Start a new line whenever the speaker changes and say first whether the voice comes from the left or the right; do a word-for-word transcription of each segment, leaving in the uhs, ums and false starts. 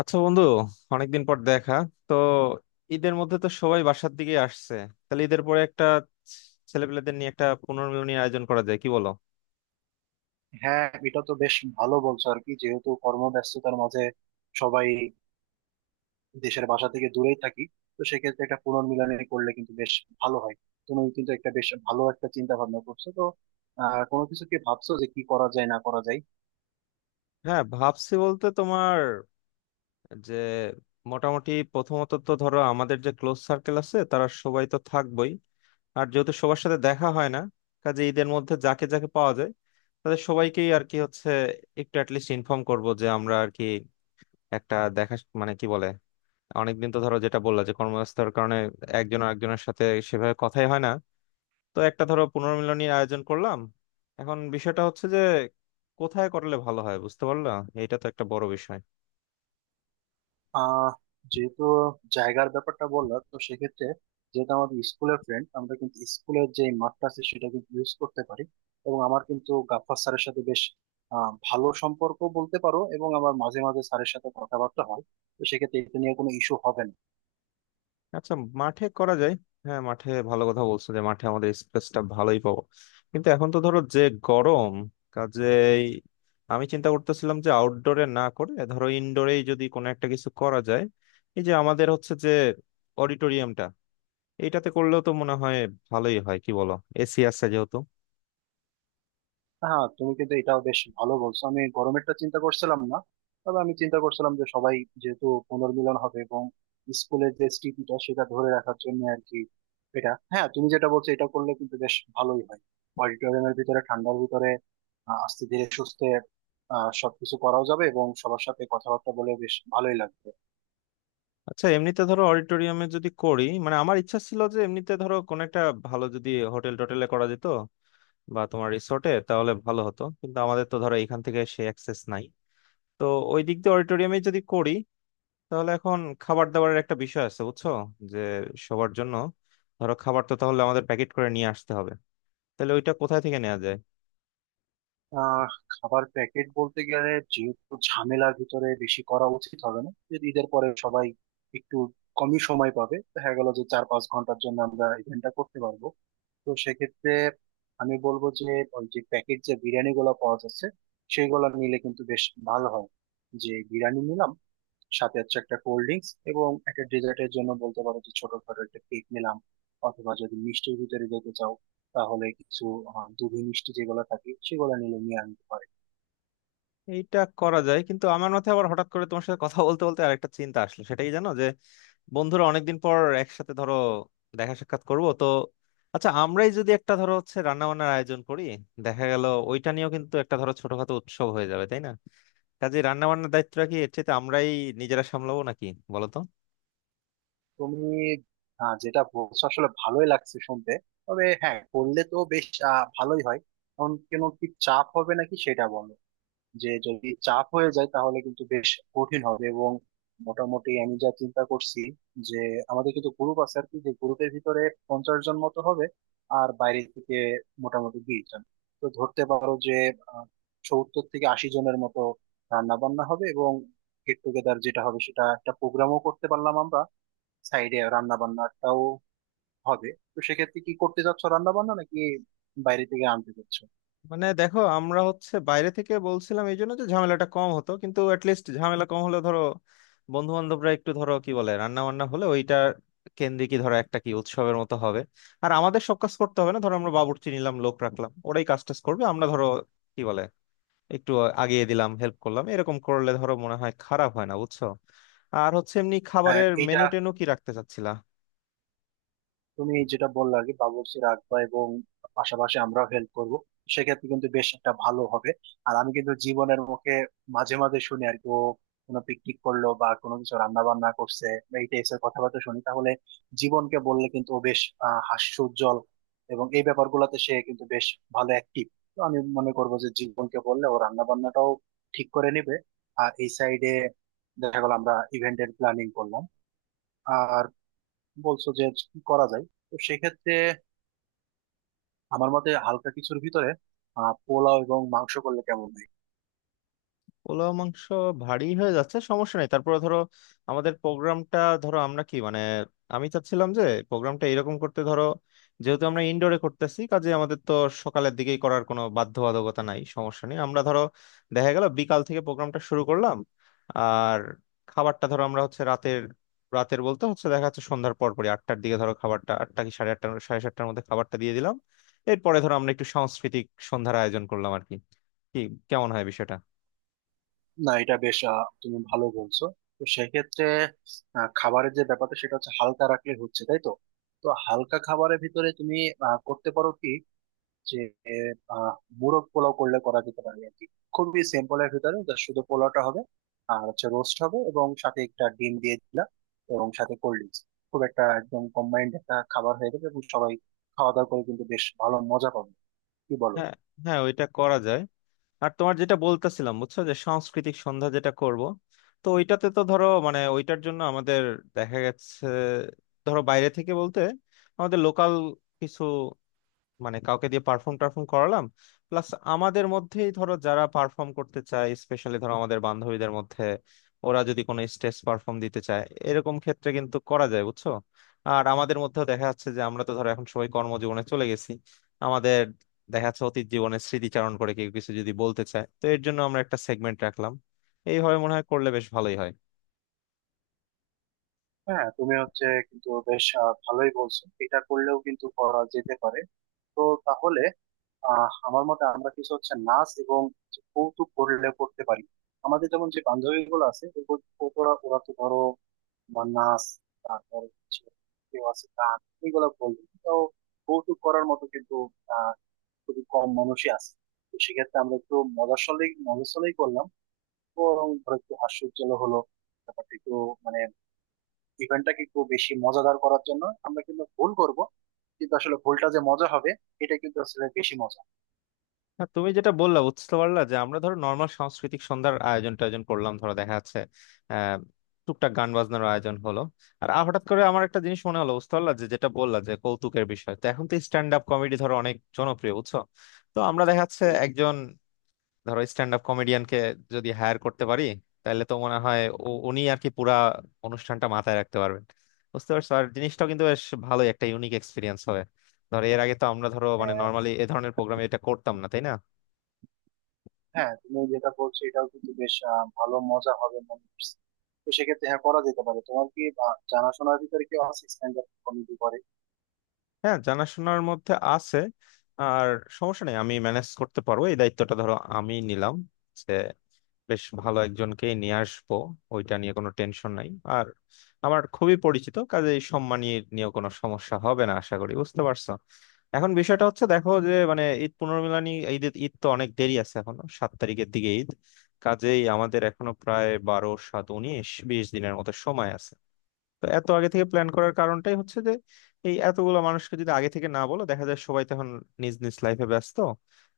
left: আচ্ছা বন্ধু, অনেকদিন পর দেখা। তো ঈদের মধ্যে তো সবাই বাসার দিকে আসছে। তাহলে ঈদের পরে একটা ছেলেপেলেদের নিয়ে একটা পুনর্মিলনীর আয়োজন করা যায়, কি বলো?
right: হ্যাঁ, এটা তো বেশ ভালো বলছো আর কি। যেহেতু কর্মব্যস্ততার মাঝে সবাই দেশের বাসা থেকে দূরেই থাকি, তো সেক্ষেত্রে একটা পুনর্মিলনী করলে কিন্তু বেশ ভালো হয়। তুমি কিন্তু একটা বেশ ভালো একটা চিন্তা ভাবনা করছো তো। আহ কোনো কিছু কি ভাবছো যে কি করা যায় না করা যায়?
left: হ্যাঁ, ভাবছি বলতে তোমার যে মোটামুটি প্রথমত তো ধরো আমাদের যে ক্লোজ সার্কেল আছে তারা সবাই তো থাকবই। আর যেহেতু সবার সাথে দেখা হয় না, কাজে ঈদের মধ্যে যাকে যাকে পাওয়া যায় তাদের সবাইকেই আর কি হচ্ছে একটু অ্যাটলিস্ট ইনফর্ম করব যে আমরা আর কি একটা দেখা, মানে কি বলে, অনেকদিন তো ধরো, যেটা বললা যে কর্মব্যস্ততার কারণে একজন আরেকজনের সাথে সেভাবে কথাই হয় না। তো একটা ধরো পুনর্মিলনীর আয়োজন করলাম। এখন বিষয়টা হচ্ছে যে কোথায় করলে ভালো হয়, বুঝতে পারলা? এটা তো একটা বড় বিষয়।
right: আহ যেহেতু জায়গার ব্যাপারটা বললাম, তো সেক্ষেত্রে যেহেতু আমাদের স্কুলের ফ্রেন্ড, আমরা কিন্তু স্কুলের যে মাঠটা আছে সেটা কিন্তু ইউজ করতে পারি। এবং আমার কিন্তু গাফফার স্যারের সাথে বেশ আহ, ভালো সম্পর্ক বলতে পারো, এবং আমার মাঝে মাঝে স্যারের সাথে কথাবার্তা হয়। তো সেক্ষেত্রে এটা নিয়ে কোনো ইস্যু হবে না।
left: আচ্ছা, মাঠে করা যায়। হ্যাঁ, মাঠে ভালো কথা বলছো, যে মাঠে আমাদের স্পেসটা ভালোই পাবো। কিন্তু এখন তো ধরো যে গরম, কাজেই আমি চিন্তা করতেছিলাম যে আউটডোরে না করে ধরো ইনডোরেই যদি কোনো একটা কিছু করা যায়। এই যে আমাদের হচ্ছে যে অডিটোরিয়ামটা, এইটাতে করলেও তো মনে হয় ভালোই হয়, কি বলো? এসি আছে যেহেতু।
right: হ্যাঁ, তুমি কিন্তু এটাও বেশ ভালো বলছো, আমি গরমেরটা চিন্তা করছিলাম না। তবে আমি চিন্তা করছিলাম যে সবাই যেহেতু পুনর্মিলন হবে এবং স্কুলের যে স্মৃতিটা সেটা ধরে রাখার জন্য আর কি। এটা হ্যাঁ, তুমি যেটা বলছো এটা করলে কিন্তু বেশ ভালোই হয়। অডিটোরিয়ামের ভিতরে, ঠান্ডার ভিতরে আহ, আস্তে ধীরে সুস্থে আহ সবকিছু করাও যাবে, এবং সবার সাথে কথাবার্তা বলে বেশ ভালোই লাগবে।
left: আচ্ছা, এমনিতে ধরো অডিটোরিয়ামে যদি করি, মানে আমার ইচ্ছা ছিল যে এমনিতে ধরো কোন একটা ভালো যদি হোটেল টোটেলে করা যেত বা তোমার রিসোর্টে, তাহলে ভালো হতো। কিন্তু আমাদের তো ধরো এখান থেকে সে অ্যাক্সেস নাই। তো ওই দিক দিয়ে অডিটোরিয়ামে যদি করি, তাহলে এখন খাবার দাবারের একটা বিষয় আছে, বুঝছো? যে সবার জন্য ধরো খাবার তো তাহলে আমাদের প্যাকেট করে নিয়ে আসতে হবে। তাহলে ওইটা কোথায় থেকে নেওয়া যায়?
right: আহ খাবার প্যাকেট বলতে গেলে, যেহেতু ঝামেলার ভিতরে বেশি করা উচিত হবে না, যদি ঈদের পরে সবাই একটু কমই সময় পাবে, দেখা গেল যে চার পাঁচ ঘন্টার জন্য আমরা ইভেন্টটা করতে পারবো। তো সেক্ষেত্রে আমি বলবো যে ওই যে প্যাকেট যে বিরিয়ানি গুলো পাওয়া যাচ্ছে সেগুলো নিলে কিন্তু বেশ ভালো হয়। যে বিরিয়ানি নিলাম, সাথে হচ্ছে একটা কোল্ড ড্রিঙ্কস এবং একটা ডেজার্টের জন্য বলতে পারো যে ছোটখাটো একটা কেক নিলাম। অথবা যদি মিষ্টির ভিতরে যেতে চাও, তাহলে কিছু আহ, দুধি মিষ্টি যেগুলো থাকে সেগুলো নিলে নিয়ে আনতে পারে।
left: এইটা করা যায়, কিন্তু আমার মাথায় আবার হঠাৎ করে তোমার সাথে কথা বলতে বলতে আরেকটা চিন্তা আসলো সেটাই জানো, যে বন্ধুরা অনেকদিন পর একসাথে ধরো দেখা সাক্ষাৎ করব তো, আচ্ছা, আমরাই যদি একটা ধরো হচ্ছে রান্না বান্নার আয়োজন করি, দেখা গেল ওইটা নিয়েও কিন্তু একটা ধরো ছোটখাটো উৎসব হয়ে যাবে, তাই না? কাজে রান্না বান্নার দায়িত্বটা কি এর চেয়ে আমরাই নিজেরা সামলাবো নাকি, বলো তো।
right: তুমি আহ, যেটা বলছো আসলে ভালোই লাগছে শুনতে। তবে হ্যাঁ, করলে তো বেশ আহ, ভালোই হয়। কারণ কেন, কি চাপ হবে নাকি সেটা বলো। যে যদি চাপ হয়ে যায় তাহলে কিন্তু বেশ কঠিন হবে। এবং মোটামুটি আমি যা চিন্তা করছি, যে আমাদের কিন্তু গ্রুপ আছে আর কি, যে গ্রুপের ভিতরে পঞ্চাশ জন মতো হবে। আর বাইরে থেকে মোটামুটি বিশ জন। তো ধরতে পারো যে আহ, সত্তর থেকে আশি জনের মতো রান্না বান্না হবে। এবং গেট টুগেদার যেটা হবে সেটা একটা প্রোগ্রামও করতে পারলাম আমরা, সাইডে রান্না বান্নাটাও হবে। তো সেক্ষেত্রে কি করতে চাচ্ছ, রান্না বান্না নাকি বাইরে থেকে আনতে চাচ্ছ?
left: মানে দেখো, আমরা হচ্ছে বাইরে থেকে বলছিলাম এই জন্য যে ঝামেলাটা কম হতো। কিন্তু অ্যাটলিস্ট ঝামেলা কম হলে ধরো বন্ধু বান্ধবরা একটু ধরো কি বলে, রান্না বান্না হলে ওইটা কেন্দ্রিক ধরো একটা কি উৎসবের মতো হবে। আর আমাদের সব কাজ করতে হবে না, ধরো আমরা বাবুর্চি নিলাম, লোক রাখলাম, ওরাই কাজ টাজ করবে, আমরা ধরো কি বলে একটু আগিয়ে দিলাম, হেল্প করলাম, এরকম করলে ধরো মনে হয় খারাপ হয় না, বুঝছো? আর হচ্ছে এমনি
right: হ্যাঁ,
left: খাবারের
right: এইটা
left: মেনু টেনু কি রাখতে চাচ্ছিলা?
right: তুমি যেটা বললে আর কি, বাবুর্চি রাখবা এবং পাশাপাশি আমরাও হেল্প করব, সেক্ষেত্রে কিন্তু বেশ একটা ভালো হবে। আর আমি কিন্তু জীবনের মুখে মাঝে মাঝে শুনি আর কি, ও কোনো পিকনিক করলো বা কোনো কিছু রান্না বান্না করছে বা এই টাইপের কথাবার্তা শুনি। তাহলে জীবনকে বললে কিন্তু ও বেশ আহ হাস্যোজ্জ্বল, এবং এই ব্যাপারগুলোতে সে কিন্তু বেশ ভালো অ্যাক্টিভ। তো আমি মনে করবো যে জীবনকে বললে ও রান্না বান্নাটাও ঠিক করে নেবে। আর এই সাইডে দেখা গেল আমরা ইভেন্টের প্ল্যানিং করলাম। আর বলছো যে কি করা যায়, তো সেক্ষেত্রে আমার মতে হালকা কিছুর ভিতরে আহ, পোলাও এবং মাংস করলে কেমন হয়?
left: পোলাও মাংস ভারী হয়ে যাচ্ছে, সমস্যা নেই। তারপরে ধরো আমাদের প্রোগ্রামটা ধরো আমরা কি মানে, আমি চাচ্ছিলাম যে প্রোগ্রামটা এরকম করতে, ধরো যেহেতু আমরা ইনডোরে করতেছি, কাজে আমাদের তো সকালের দিকেই করার কোনো বাধ্যবাধকতা নাই, সমস্যা নেই। আমরা ধরো দেখা গেল বিকাল থেকে প্রোগ্রামটা শুরু করলাম। আর খাবারটা ধরো আমরা হচ্ছে রাতের, রাতের বলতে হচ্ছে দেখা যাচ্ছে সন্ধ্যার পর পরই আটটার দিকে ধরো, খাবারটা আটটা কি সাড়ে আটটা সাড়ে সাতটার মধ্যে খাবারটা দিয়ে দিলাম। এরপরে ধরো আমরা একটু সাংস্কৃতিক সন্ধ্যার আয়োজন করলাম আর কি। কি কেমন হয় বিষয়টা?
right: না, এটা বেশ, আহ, তুমি ভালো বলছো। তো সেক্ষেত্রে আহ, খাবারের যে ব্যাপারটা সেটা হচ্ছে হালকা রাখলে হচ্ছে, তাই তো। তো হালকা খাবারের ভিতরে তুমি আহ, করতে পারো কি, যে আহ, মোরগ পোলাও করলে করা যেতে পারে আর কি। খুবই সিম্পল এর ভিতরে যা শুধু পোলাওটা হবে, আর হচ্ছে রোস্ট হবে এবং সাথে একটা ডিম দিয়ে দিলাম, এবং সাথে কোল্ড ড্রিঙ্কস। খুব একটা একদম কম্বাইন্ড একটা খাবার হয়ে যাবে, এবং সবাই খাওয়া দাওয়া করে কিন্তু বেশ ভালো মজা পাবে। কি বলো?
left: হ্যাঁ, হ্যাঁ, ওইটা করা যায়। আর তোমার যেটা বলতেছিলাম, বুঝছো, যে সাংস্কৃতিক সন্ধ্যা যেটা করব, তো ওইটাতে তো ধরো মানে ওইটার জন্য আমাদের দেখা গেছে ধরো বাইরে থেকে বলতে আমাদের লোকাল কিছু মানে কাউকে দিয়ে পারফর্ম টারফর্ম করালাম, প্লাস আমাদের মধ্যেই ধরো যারা পারফর্ম করতে চায়, স্পেশালি ধরো আমাদের বান্ধবীদের মধ্যে ওরা যদি কোনো স্টেজ পারফর্ম দিতে চায়, এরকম ক্ষেত্রে কিন্তু করা যায়, বুঝছো? আর আমাদের মধ্যেও দেখা যাচ্ছে যে আমরা তো ধরো এখন সবাই কর্মজীবনে চলে গেছি, আমাদের দেখা যাচ্ছে অতীত জীবনের স্মৃতিচারণ করে কেউ কিছু যদি বলতে চায়, তো এর জন্য আমরা একটা সেগমেন্ট রাখলাম। এইভাবে মনে হয় করলে বেশ ভালোই হয়।
right: হ্যাঁ, তুমি হচ্ছে কিন্তু বেশ আহ, ভালোই বলছো, এটা করলেও কিন্তু করা যেতে পারে। তো তাহলে আহ আমার মতে আমরা কিছু হচ্ছে নাচ এবং কৌতুক করলে করতে পারি। আমাদের যেমন যে বান্ধবী গুলো আছে, ওরা ওরা তো ধরো, তোমার নাচ, তারপর হচ্ছে কেউ আছে গান, এগুলো বলি তো। কৌতুক করার মতো কিন্তু আহ খুবই কম মানুষই আছে। তো সেক্ষেত্রে আমরা একটু মজাশালেই মজাশালেই করলাম, তো ধরো একটু হাস্যোজ্জ্বল হলো ব্যাপারটা একটু, মানে ইভেন্টটাকে একটু বেশি মজাদার করার জন্য আমরা কিন্তু ভুল করব। কিন্তু আসলে ভুলটা যে মজা হবে, এটা কিন্তু আসলে বেশি মজা।
left: হ্যাঁ, তুমি যেটা বললা বুঝতে পারলা, যে আমরা ধরো নর্মাল সাংস্কৃতিক সন্ধ্যার আয়োজন টায়োজন করলাম, ধরো দেখা যাচ্ছে আহ টুকটাক গান বাজনার আয়োজন হলো। আর আ- হঠাৎ করে আমার একটা জিনিস মনে হলো, বুঝতে পারলা, যে যেটা বললা যে কৌতুকের বিষয়, তো এখন তো স্ট্যান্ড আপ কমেডি ধরো অনেক জনপ্রিয়, বুঝছো? তো আমরা দেখা যাচ্ছে একজন ধরো স্ট্যান্ড আপ কমেডিয়ানকে যদি হায়ার করতে পারি, তাহলে তো মনে হয় উ- উনি আর কি পুরা অনুষ্ঠানটা মাথায় রাখতে পারবেন, বুঝতে পারছো? আর জিনিসটাও কিন্তু বেশ ভালোই একটা ইউনিক এক্সপিরিয়েন্স হবে। ধরো এর আগে তো আমরা ধরো মানে
right: হম
left: নর্মালি এ ধরনের প্রোগ্রামে এটা করতাম না, তাই না?
right: হ্যাঁ, তুমি যেটা বলছো এটাও কিন্তু বেশ আহ, ভালো মজা হবে মনে হচ্ছে। তো সেক্ষেত্রে হ্যাঁ, করা যেতে পারে। তোমার কি আহ, জানাশোনার ভিতরে কেউ আছে স্ট্যান্ড আপ কমেডি করে?
left: হ্যাঁ, জানাশোনার মধ্যে আছে। আর সমস্যা নেই, আমি ম্যানেজ করতে পারবো। এই দায়িত্বটা ধরো আমি নিলাম, যে বেশ ভালো একজনকেই নিয়ে আসবো। ওইটা নিয়ে কোনো টেনশন নাই। আর আমার খুবই পরিচিত, কাজে এই সম্মানীয় নিয়ে নিয়েও কোনো সমস্যা হবে না আশা করি, বুঝতে পারছো? এখন বিষয়টা হচ্ছে দেখো যে, মানে ঈদ পুনর্মিলনী, ঈদ ঈদ তো অনেক দেরি আছে এখনো, সাত তারিখের দিকে ঈদ। কাজেই আমাদের এখনো প্রায় বারো সাত উনিশ বিশ দিনের মতো সময় আছে। তো এত আগে থেকে প্ল্যান করার কারণটাই হচ্ছে যে এই এতগুলো মানুষকে যদি আগে থেকে না বলো, দেখা যায় সবাই তখন নিজ নিজ লাইফে ব্যস্ত,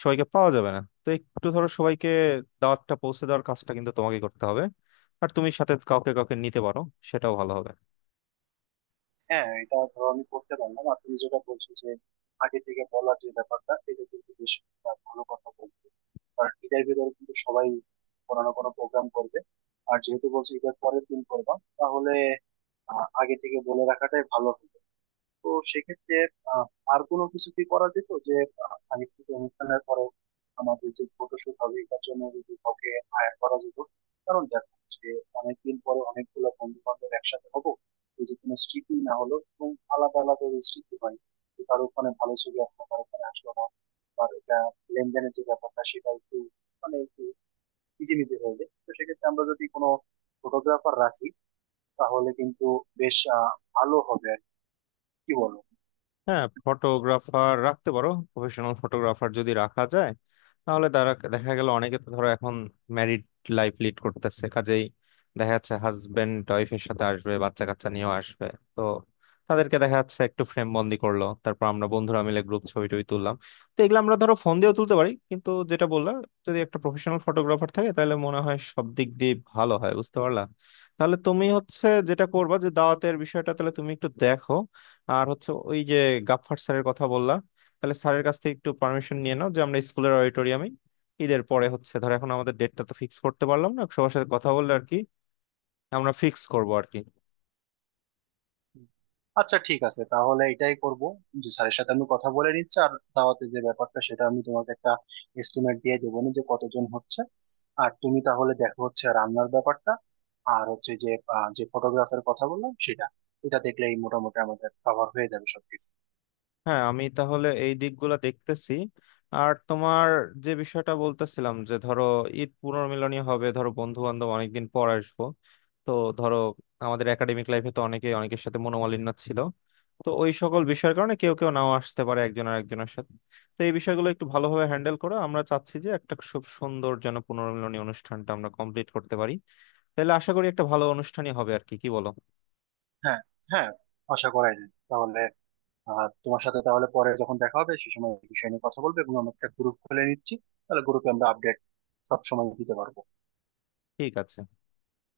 left: সবাইকে পাওয়া যাবে না। তো একটু ধরো সবাইকে দাওয়াতটা পৌঁছে দেওয়ার কাজটা কিন্তু তোমাকে করতে হবে। আর তুমি সাথে কাউকে কাউকে নিতে পারো, সেটাও ভালো হবে।
right: হ্যাঁ, এটা ধরো আমি করতে পারলাম। আর তুমি যেটা বলছো যে আগে থেকে বলার যে ব্যাপারটা, এটা কিন্তু বেশ একটা ভালো কথা বলছো। কারণ ঈদের ভিতরে কিন্তু সবাই কোনো না কোনো প্রোগ্রাম করবে। আর যেহেতু বলছো ঈদের পরের দিন করবা, তাহলে আহ, আগে থেকে বলে রাখাটাই ভালো। তো সেক্ষেত্রে আহ, আর কোনো কিছু কি করা যেত, যে আহ, সাংস্কৃতিক অনুষ্ঠানের পরে আমাদের যে ফটোশুট হবে এটার জন্য যদি কাউকে hire করা যেত। কারণ দেখো যে অনেকদিন পরে অনেকগুলো বন্ধু বান্ধব একসাথে হবো, যদি কোনো স্মৃতি না হলো, এবং আলাদা আলাদা যে স্মৃতি হয়, যে কারো ওখানে ভালো ছবি আসলো কারো ওখানে আসলো না, বা এটা লেনদেনের যে ব্যাপারটা সেটা একটু মানে একটু ইজিমিজি হয়ে যায়। তো সেক্ষেত্রে আমরা যদি কোনো ফটোগ্রাফার রাখি, তাহলে কিন্তু বেশ আহ, ভালো হবে আর কি। কি বলো?
left: হ্যাঁ, ফটোগ্রাফার রাখতে পারো, প্রফেশনাল ফটোগ্রাফার যদি রাখা যায়, তাহলে তারা দেখা গেল, অনেকে তো ধরো এখন ম্যারিড লাইফ লিড করতেছে, কাজেই দেখা যাচ্ছে হাজবেন্ড ওয়াইফের সাথে আসবে, বাচ্চা কাচ্চা নিয়েও আসবে। তো তাদেরকে দেখা যাচ্ছে একটু ফ্রেম বন্দি করলো, তারপর আমরা বন্ধুরা মিলে গ্রুপ ছবি টবি তুললাম। তো এগুলো আমরা ধরো ফোন দিয়েও তুলতে পারি, কিন্তু যেটা বললাম, যদি একটা প্রফেশনাল ফটোগ্রাফার থাকে তাহলে মনে হয় সব দিক দিয়ে ভালো হয়, বুঝতে পারলা? তাহলে তুমি হচ্ছে যেটা করবা, যে দাওয়াতের বিষয়টা তাহলে তুমি একটু দেখো। আর হচ্ছে ওই যে গাফফার স্যারের কথা বললা, তাহলে স্যারের কাছ থেকে একটু পারমিশন নিয়ে নাও, যে আমরা স্কুলের অডিটোরিয়ামে ঈদের পরে হচ্ছে, ধর এখন আমাদের ডেটটা তো ফিক্স করতে পারলাম না, সবার সাথে কথা বললে আর কি আমরা ফিক্স করবো আর কি।
right: আচ্ছা, ঠিক আছে, তাহলে এটাই করব। যে স্যারের সাথে আমি কথা বলে নিচ্ছি, আর দাওয়াতে যে ব্যাপারটা সেটা আমি তোমাকে একটা এস্টিমেট দিয়ে দেবো না, যে কতজন হচ্ছে। আর তুমি তাহলে দেখো হচ্ছে রান্নার ব্যাপারটা। আর হচ্ছে যে আহ, যে ফটোগ্রাফের কথা বললাম সেটা, এটা দেখলেই মোটামুটি আমাদের কভার হয়ে যাবে সবকিছু।
left: হ্যাঁ, আমি তাহলে এই দিকগুলো দেখতেছি। আর তোমার যে বিষয়টা বলতেছিলাম, যে ধরো ঈদ পুনর্মিলনী হবে ধরো, বন্ধু বান্ধব অনেকদিন পর আসবো, তো ধরো আমাদের একাডেমিক লাইফে তো অনেকে অনেকের সাথে মনোমালিন্য ছিল। তো ওই সকল বিষয়ের কারণে কেউ কেউ নাও আসতে পারে একজন আর একজনের সাথে। তো এই বিষয়গুলো একটু ভালোভাবে হ্যান্ডেল করো। আমরা চাচ্ছি যে একটা খুব সুন্দর যেন পুনর্মিলনী অনুষ্ঠানটা আমরা কমপ্লিট করতে পারি। তাহলে আশা করি একটা ভালো অনুষ্ঠানই হবে আর কি, কি বলো?
right: হ্যাঁ, হ্যাঁ, আশা করাই যায় তাহলে। আহ, তোমার সাথে তাহলে পরে যখন দেখা হবে সে সময় এই বিষয় নিয়ে কথা বলবে, এবং আমরা একটা গ্রুপ খুলে নিচ্ছি, তাহলে গ্রুপে আমরা আপডেট সব সময় দিতে পারবো।
left: ঠিক আছে।